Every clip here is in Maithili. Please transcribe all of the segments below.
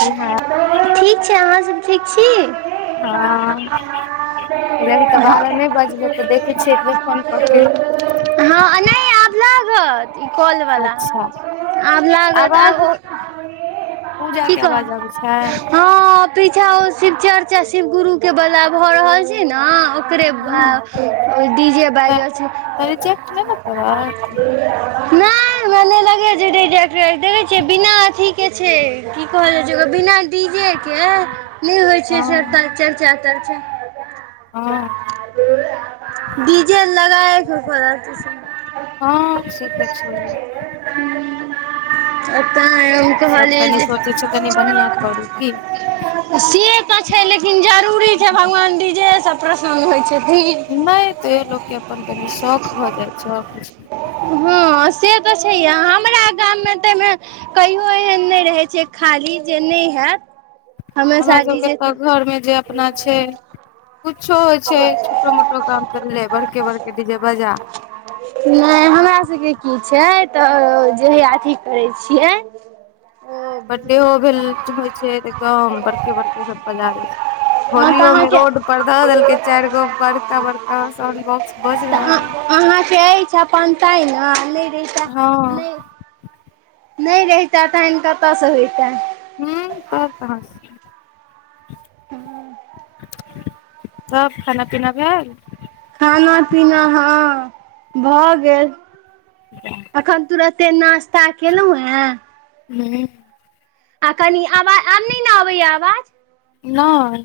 हँ ठीक छै अहाँसभ ठीक छी कह अभी तऽ बारह नहि बजलै तऽ देखैत छियै एकबेर फोन कऽ के हँ नहि आब लागत ई कॉलवाला अच्छा आब लागत आब आवाज पूजा के आबाज आबै छै ह पीछा ओ शिव चर्चा शिव गुरु के बाला भऽ रहल छै ने ओकरे हूँ डी जे तऽ बाजि रहल छै तऽ रिजेक्ट नहि ने करत नहि हमरा नहि लगेय देखे छिय बिना अथी के छै की कहल बिना डी जे के नहि होय छै हँ चर्चा तर्चा हॅं डिजे लगाय कऽ भऽ रहल छै हँ से त छै अ तांय हम सब कहली कनि जे सोचै छै कनि बढ़िआं करू की से तऽ छै लेकिन जरूरी छै भगवान डीजेसँ प्रसन्न होइ छथिन नहि तैयो लोकके अपन कनि शौक भऽ जाइ छथि हँ से तऽ छैह हमरा गाममे तऽ कहियो एहन नहि रहै छै खाली जे नहि हेत हमरा सभके तऽ घरमे जे अपना छै कुछो छै छोटो मोटो काम कर ले बड़के बड़के डीजे बाजा नहि हमरा सबके की छै तऽ ज हिया अथी करैछियै बड्डेओ भेल होइ छै तऽ एकदम बड़के बड़के सब बजारै छै हँ तऽ होलियो में अहाँके रोड पर ध देलकै चारि गो बड़का बड़का साउंड बॉक्स बुझल तऽ अहाँके प चाह ने नहि रहै हँ नहि रहिता तहन कतयसँ होयता हू त कहस [inaudible] तब खाना पीना भएल खाना पीना हँ भऽ गेल [inaudible] अखन तुरते नास्ता केलहुॅं हे हूं आ कनि आवाज आब नहि ने अबैय आवाज नय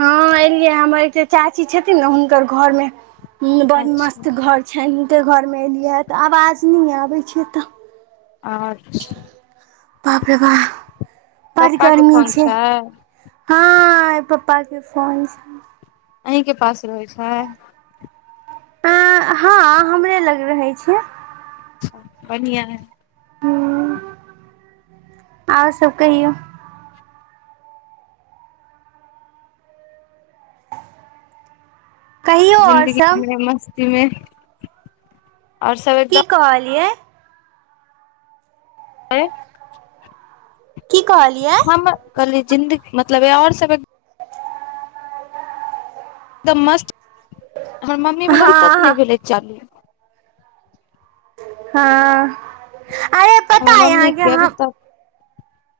हँ एलियै हमर एक चाची छथिन ने हुनकर घर में बड़ अच्छा मस्त घर छैने हुनकर घरमे एलिय हँ तऽ आवाज नहि आबै छै एतऽ अच्छा बाप रे बाप बड्ड पप्पा के गर्मी फोन छै हँ पप्पा के फोन छै अहीं के पास रहै छैै अ हँ हमरे लग रहे छै बढ़िआँ है ह आओर सब कहियौ कहियौ आओर जिन्दगी सब मे मस्ती मे और सब एकदम की कहलियै आँय की कहलियै हम कहली जिन्दगी मतलब और सब एकदम मस्त हमर मम्मी वला अभी तक हँ नहि भेलै चालू हँ आ ये हमर मम्मी के अभी तक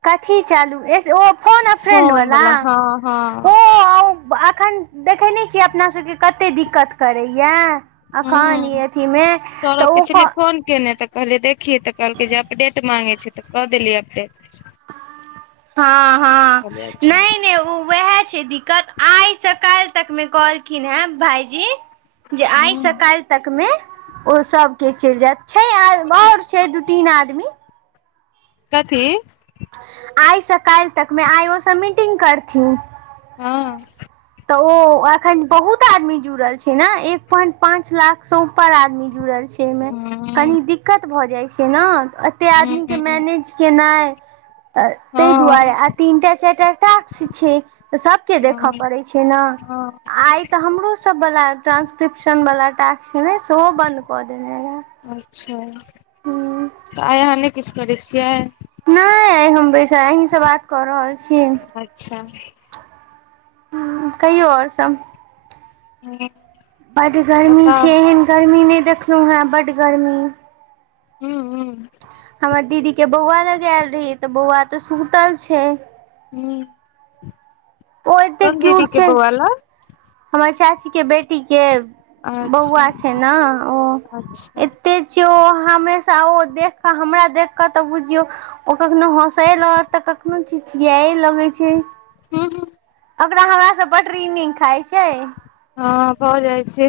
कथी चलूएह ओ फोन फ्रेंड वला बला हँ हँ ओ अखन देखैने छियै अपना सबके कतेक दिक्कत करैए अखन इ हूँ अथिमे सौरभ तऽ के छलियै ओ फोन केने तऽ कहलियै देखीयै तऽ कहलकै जे अपडेट माँगै छै तऽ कऽ देलियै अपडेट हँ हँ कहलियै अच्छा नहि नहि ओ वएह छै दिक आइ सकाइल तक मे कहलखिन हे भाईजी जे आइ हूँ सकाइल तक मे ओ सबके चलि जायत छै आऔर छै दू तीन आदमी कथी आइसँ काइल तकमे आइ ओसबमीटिंग करथिन हँ तऽ ओ अखन बहुत आदमी जुड़ल छै ने एक पोइंट पांच लाख से ऊपर आद आदमी जुड़ल छै ओहिमे हूँ कनी दिक्कत भऽ जाइ छै ने एते हूँ आदमीके हूँ मैनेज केनाइ तैहि दुआरे हँ आ तीन टा चाइर टा टाक्स छै त सबके देख हँ छै ने हँ आइ तऽ हमरोसब वला ट्रान्स्क्रिप्शन बला टास्क ने सेहो बन्द कऽ देने रहै अच्छा तऽ आइ अहाँ नहि किछ करै छियै नहि आइ हम बैसल अहींसँ बात कऽ रहल छी अच्छा हॉं कहियौ आओर सब ह [unintelligible] बड गर्मी छै एहन गर्मी नहि देखलहु है बड गर्मी हू हू हमर दीदी के बौआ लग आयल रही तऽ बौआ तऽ सुतल छै ओ एते कोन दिदी क्यूट के छै बउआ लग हमर चाची के बेटी के बौआ अच्छा छै ने ओ अच्छा ओतेक छियौ हमेशा ओ देखि कऽ हमरा देखि कऽ तऽ बुझियौ ओ कखनो हँसे रहत तऽ कखनो ची छिया लगे छै हू ह ओकरा हमरा स बडड रिनिंग खाइ छै हँ भऽ जाइ छै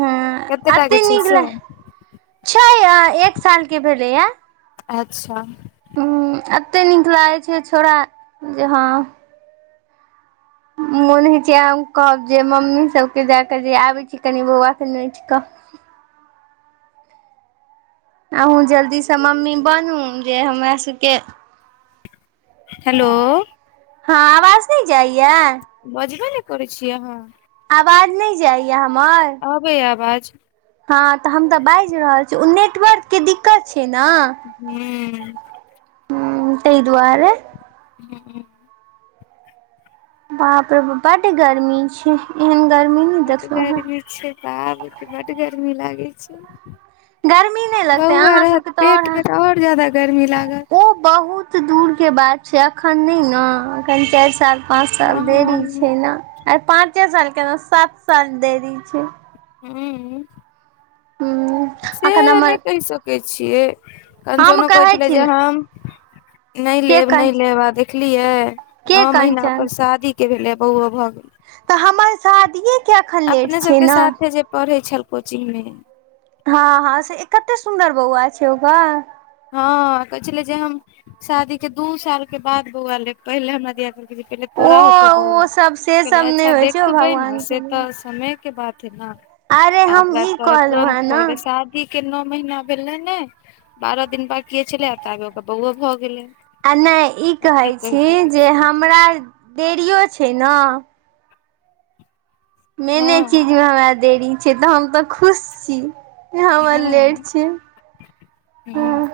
ह कते टा एते के छै नीक से ल छै एक सालके भेलैया अच्छा हूं एते नीक लागै छै छौड़ा जे हँ मोन होइ छै हम कहब जे मम्मी सबके जा कऽ जे आबै छी कनि बौआ के नोच कऽ अहूँ जल्दी सँ मम्मी बनू जे हमरा सभके हेलो हँ आवाज नहि जाइया बजबे ने करै छिय अहाँ आवाज नहि जाइया हमर आबै या आवाज हँ तऽ हम तऽ बाजि रहल छी ओ नेटवर्क के दिक्कत छै ने हू हूं तहि दुआरे हूँ बाप रे बा बड गर्मी छै एहन गर्मी नहि बड देखलहुँ हेँ गरमी छै बाप बड्ड गरमी लागै छै गर्मी नहि लगते बौआ अहाँ रहत सबके तो पेट मे आऔर तऽ आओर ज्यादा गर्मी लागत ओ बहुत त दूर के बात छै एखन नहि ने एखन चारि साल पाँच हँ साल देरी छै ने आ पाँचे साल केना सात साल देरी छै हूँ हूँ से नहि कहि सकै छियै हम कंचोनो कहै छलै छी जे ने हम नहि के लेब नहि कंचन लेब आ देखलियै नओ के महीना कंचन ओकर शादी के भेलै बौओ भऽ गेलै तऽ हमर शादियेके एखन लेट अपने छै सबके ने साथे जे पढ़ै छल कोचिंग मे हँ हँं से कते सुन्दर बौआ छै ओकर हँ कहे छले जे हम शादी के दू साल के बाद बौआ लेब पहिले हमरा दिया कहले तोरा होतौ ओ बौआ ओ सब से कहले सब नहि अच्छा होइ छै ओ देखबै ने भगवान के से देन। तऽ समय के बात है न अरे आ हम ओकरा ई तऽ कहलहुँ तुरंत हेँ भ ने गेले सात के नओ महीना भेले ने बारह दिन बाकि छलै ताबे ओकर बौओ भऽ गेलै आ नहि ई आब की कहैत कहि छी सकै जे छियै हमरा देरियो छै ने मेने चीज हँ हमरा देरी छै तऽ हम तऽ खुश छी हमर लेट हँ छी हॅं हूँ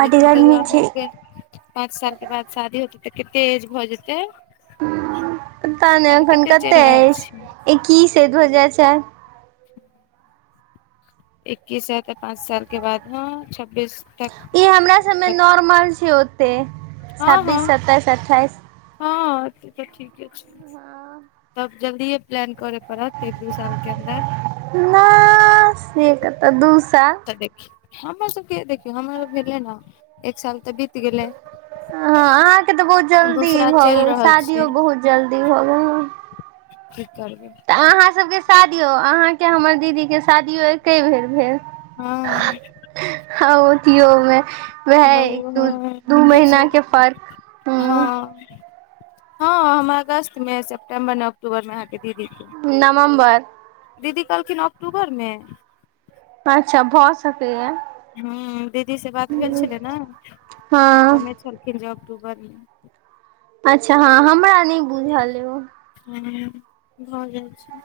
लेकिन तैयो अहाँके पाँच साल के बाद शादी होते तऽ कते एज भऽ जेते पता नहि अखन चलि कते रहल छी अछि एक्कीस हे दो हजार चार इक्कीस ह तऽ पाँच सालके बाद ह छब्बीस तक ई हमरा सबमे नॉर्मल छै ओते हँ छब्बीस हँ सत्ताईस अठ्ठाइस हँ तऽ ठीके छै तब जल्दिए प्लान करय पड़त एक दू साल के अन्दर नै से कतऽ दू साल तऽ देखिय हमर सबके देखियौ हमर ल भेले ने एक साल तऽ बीत गेलै ह आहाँके तऽ बहुत जल्दी दूसरा भऽ चलि गेल रहल शादियो बहुत जल्दी भऽ गेल कि करबै तऽ आहाँ सभके शादियो आहाँके हमर दीदीके शादियो एके बेर भेल हँ हाँ थियोमे वहे बौआ दू हँ दू ठीके महीना छै के फर्क हूँ हँ हँ हमरा अगस्तमे सेप्टेम्बर नहि अक्टूबरमे आहाँके दीदी नवम्बर दीदी कहलखिन अक्टूबरमे अच्छा भऽ सकैए ह दीदी से बात भेल छलै ने हँ कने छलखिन जे अक्टूबर मे अच्छा हँ हमरा नहि बुझल यौ ह भ जाइ छै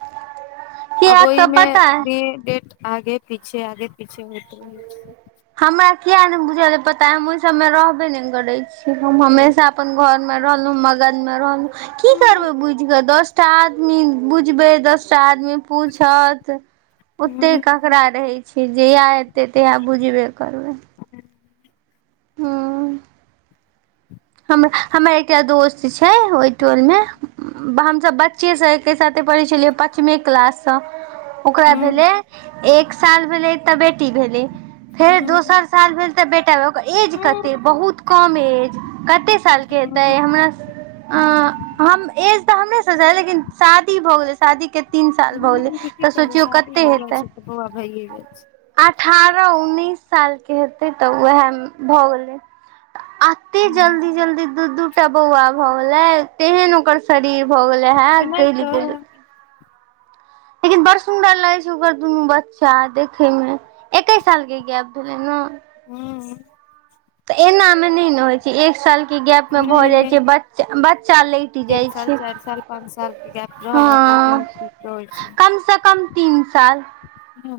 आब कियाक तऽ ओहिमे पता अइ ई डेट आगे पीछे आगे पीछे होइत रहय छै हमरा किया ने बुझल य पता हय हम ओहि सब मे रहबे नै करै छी हम हमेशा अपन घर मे रहलहुँ मगन मे रहलहु की करबै बुझि कऽ दस आदमी बुझबै दसटा आदमी पूछत ओते केकरा रहै छै जहिया हेतै तहिया बुझबे करबै हँ हम हमर एकटा दोस्त छै ओहि टोल मे हमसभ बच्चे से एके साथे पढ़ै छलियै पाँचमे क्लाससँ ओकरा भेले एक साल भेले तऽ बेटी भेले फेर दोसर साल भेल त बेटा एज कते बहुत कम एज कते साल के हेते हमरा एज तऽ हमर लेकिन शादी भ गेले शादी के तीन साल भऽ गेलै छै की तऽ करबै सोचियौ शादी कते भऽ जाइ हेतै छै बौआ भइ जाय छै अठारह उन्नीस साल के हेतै तऽ उ हय में भऽ गेलै एते जल्दी जल्दी दू दू टा बौआ भ गलै तेहन ओकर शरीर भऽ गेले छै हय नहि गलि गेलै तऽ लेकिन बड़ सुन्दर लगै छै ओकर दुनू बच्चा देखे मे एके साल के गैप भेलै न हू तऽ एना मे नहि न होय छै एक साल के गैप मे भऽ नहि जाइ नहि छै बच्चा बच्चा लैट जाय छै दू साल के गैप हँ रहल न त कनि ठीक रहय कम से छै कम तीन साल हू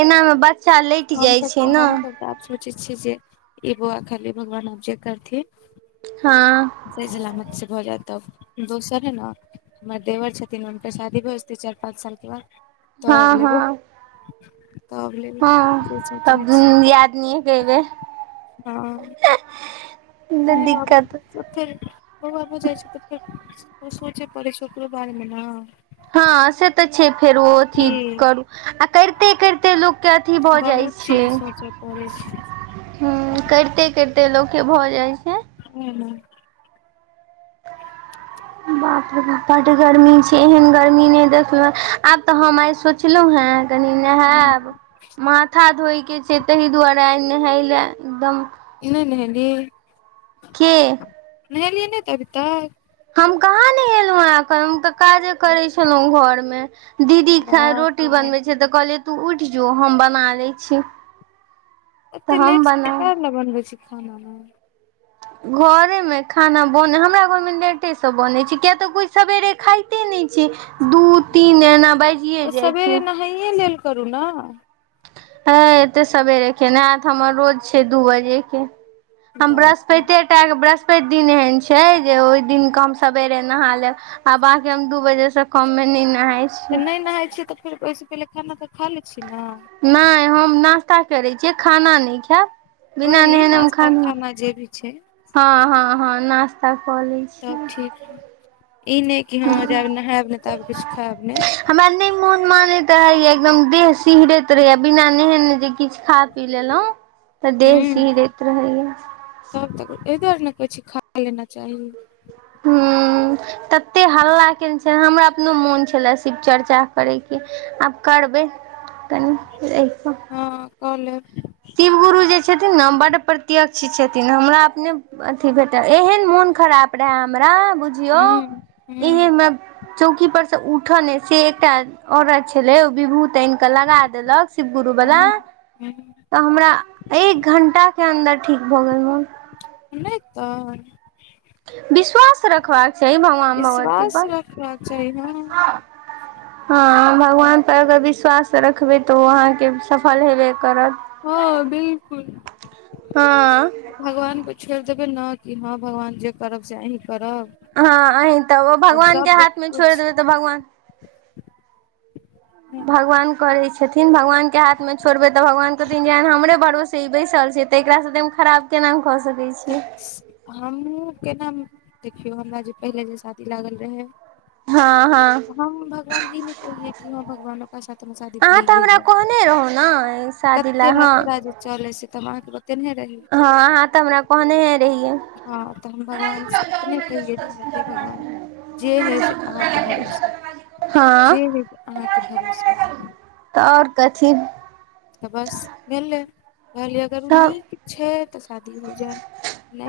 एनामे बच्चा लैट जाय छै तऽ न हमसभ तऽ आब सोचै छियै जे ई बौआ खाली भगवान अब जे करथि हँ सही सलामत से भऽ जाय त दोसर हय न हमर देवर छथिन हुनकर शादी भ जेतै चारि पाँच साल के बाद हँ तब लेबै हँ तब लेबै से हँ सोचने तब छी दूनु दियादनी एके बेर हँ नहि बाबू दिक्कत फेर बौआ स्कूल जाय छै तऽ फेर सोचे पड़ै छै ओकरो बारे मे ने हँ से तऽ छै फेर ओ अथी कि करू आ करिते करिते लोकके अथी भऽ जाइ बहुत चीज सोचऽ पड़ै छै हूँ करिते करिते लोक के भ जाय छै हू ह [inaudible] बाप राप बड गर्मी छै एहन गर्मी नहि देखलू आब तऽ हम आइ सोचलहुं हें कनी हूँ, नहायब माथा धोय के छै ताहि दुआरे नहालय ले एकदम नइ नेहली केे नेएलहिए नही अभी तक हम कहाँ नेएलहुँ ह एखन हम तऽ काजे करै छलहुँ घर मे दीदी बाप रोटी रे बनबे बाप छै तऽ कहलिये तू उठ जो हम बना ले छी एते तऽ हम लेट से बनाउ खाना बनबै छी घरे मे खाना बने हमरा घर मे लेटेसँ बन छै किया तऽ को सबेेरे खाइ तऽ े नहि छै दू तीन एना बाजिे जाइ छै खाए लेल करू ने हे एते सबेरे के ने आयत हमर रोज छै दू बजे के हम बाप रे बृहस्पतिे टा वृहस्प पत दिन एहन छै जे ओहि दिनक कऽ हम सबेरे नहा लेब आब आके हम दू बजे से कम मे न नाहाय तऽ नहि नहााय छियै तऽ फेर ओहिसँ पहिले खाना तऽ खा लै छी ने नहि हम नास्ता करैत छियै खाना नहि खायब बिना वही नहेने हम नाश्ता खाना जे भी छै हँ हँ हँ ना श्ता कऽ लै तब छियै ठीक ह ई नहि कि हँ जेब नहायब ने त आब किछु खायब नहि हमरा नहि मोन मानैत रहया एकदम देह सिहरैत रहेया बिना नेहेन जे किछ खा पी लेलहुँ तऽ ह देह सीहरैत रहैया तब तक एहि दुआरे ने कहै छै खा लेना चाही ह तते हल्ला केने छ हमरा अपनो मोन छलए शिव चर्चा करय आब करबै तनि रहिऽ हँ क लेब शिव गुरु जे छथिन ने बड प्रत्यक्ष छथिन हमरा अपने अथी भेटल एहन मोन खराब रहए हमरा बुझियौ ह ह एहमे चौकी पर से उठने से एकटा औरत छलै ओ विभूत अइनक लगा देलक शिवगुरु बला ह तऽ हमरा एक घण्टाके अन्दर ठीक भऽ गेल मोन नहि तऽ विश्वास रखबाक चाही भगवान भगवती विश्वास पर रखबाक चाही हँ भगवानपर अगर विश्वास रखबै तऽ ओ अहाँके सफल हेबे करत हँ बिलकुल हँ भगवानके छोड़ि देबै ने कि हँ भगवान जे करब से अहीं करब हँ अहीं तऽ तब भगवान के सब हाथ मे छोड़ कुछ देबै तऽ भगवान [inaudible] भगवान करै छथिन भगवानके हाथमे छोड़बै तऽ भगवान कहथिन जेहन हमरे भड़ोसे ई बैसल छै तऽ एकरा से उ खराब केना भ्ऽ सकैत छै तऽ हमहुँ केना देखियौ हमरा जे पहिले जे शादी लागल रहय हँ हँ हम भगवती जी के पुजे छी हँ भगवान के नशा तशा अहाँ तऽ हमरा कहने रहौ न शादी लए हँ चलै से त बात बतेने रही हँ अहाँ तऽ हमरा कहने हे रहियै हँ तऽ हम भगवान से इतने कहिए भी हे भगवान जे है से अहाँके भरोसे हँ जे है से अहाँके भरोसे तऽ ओर कथी तऽ बस भेलै कहलियै अगर ओ सब नीक छै तऽ शादी हो जाय नहि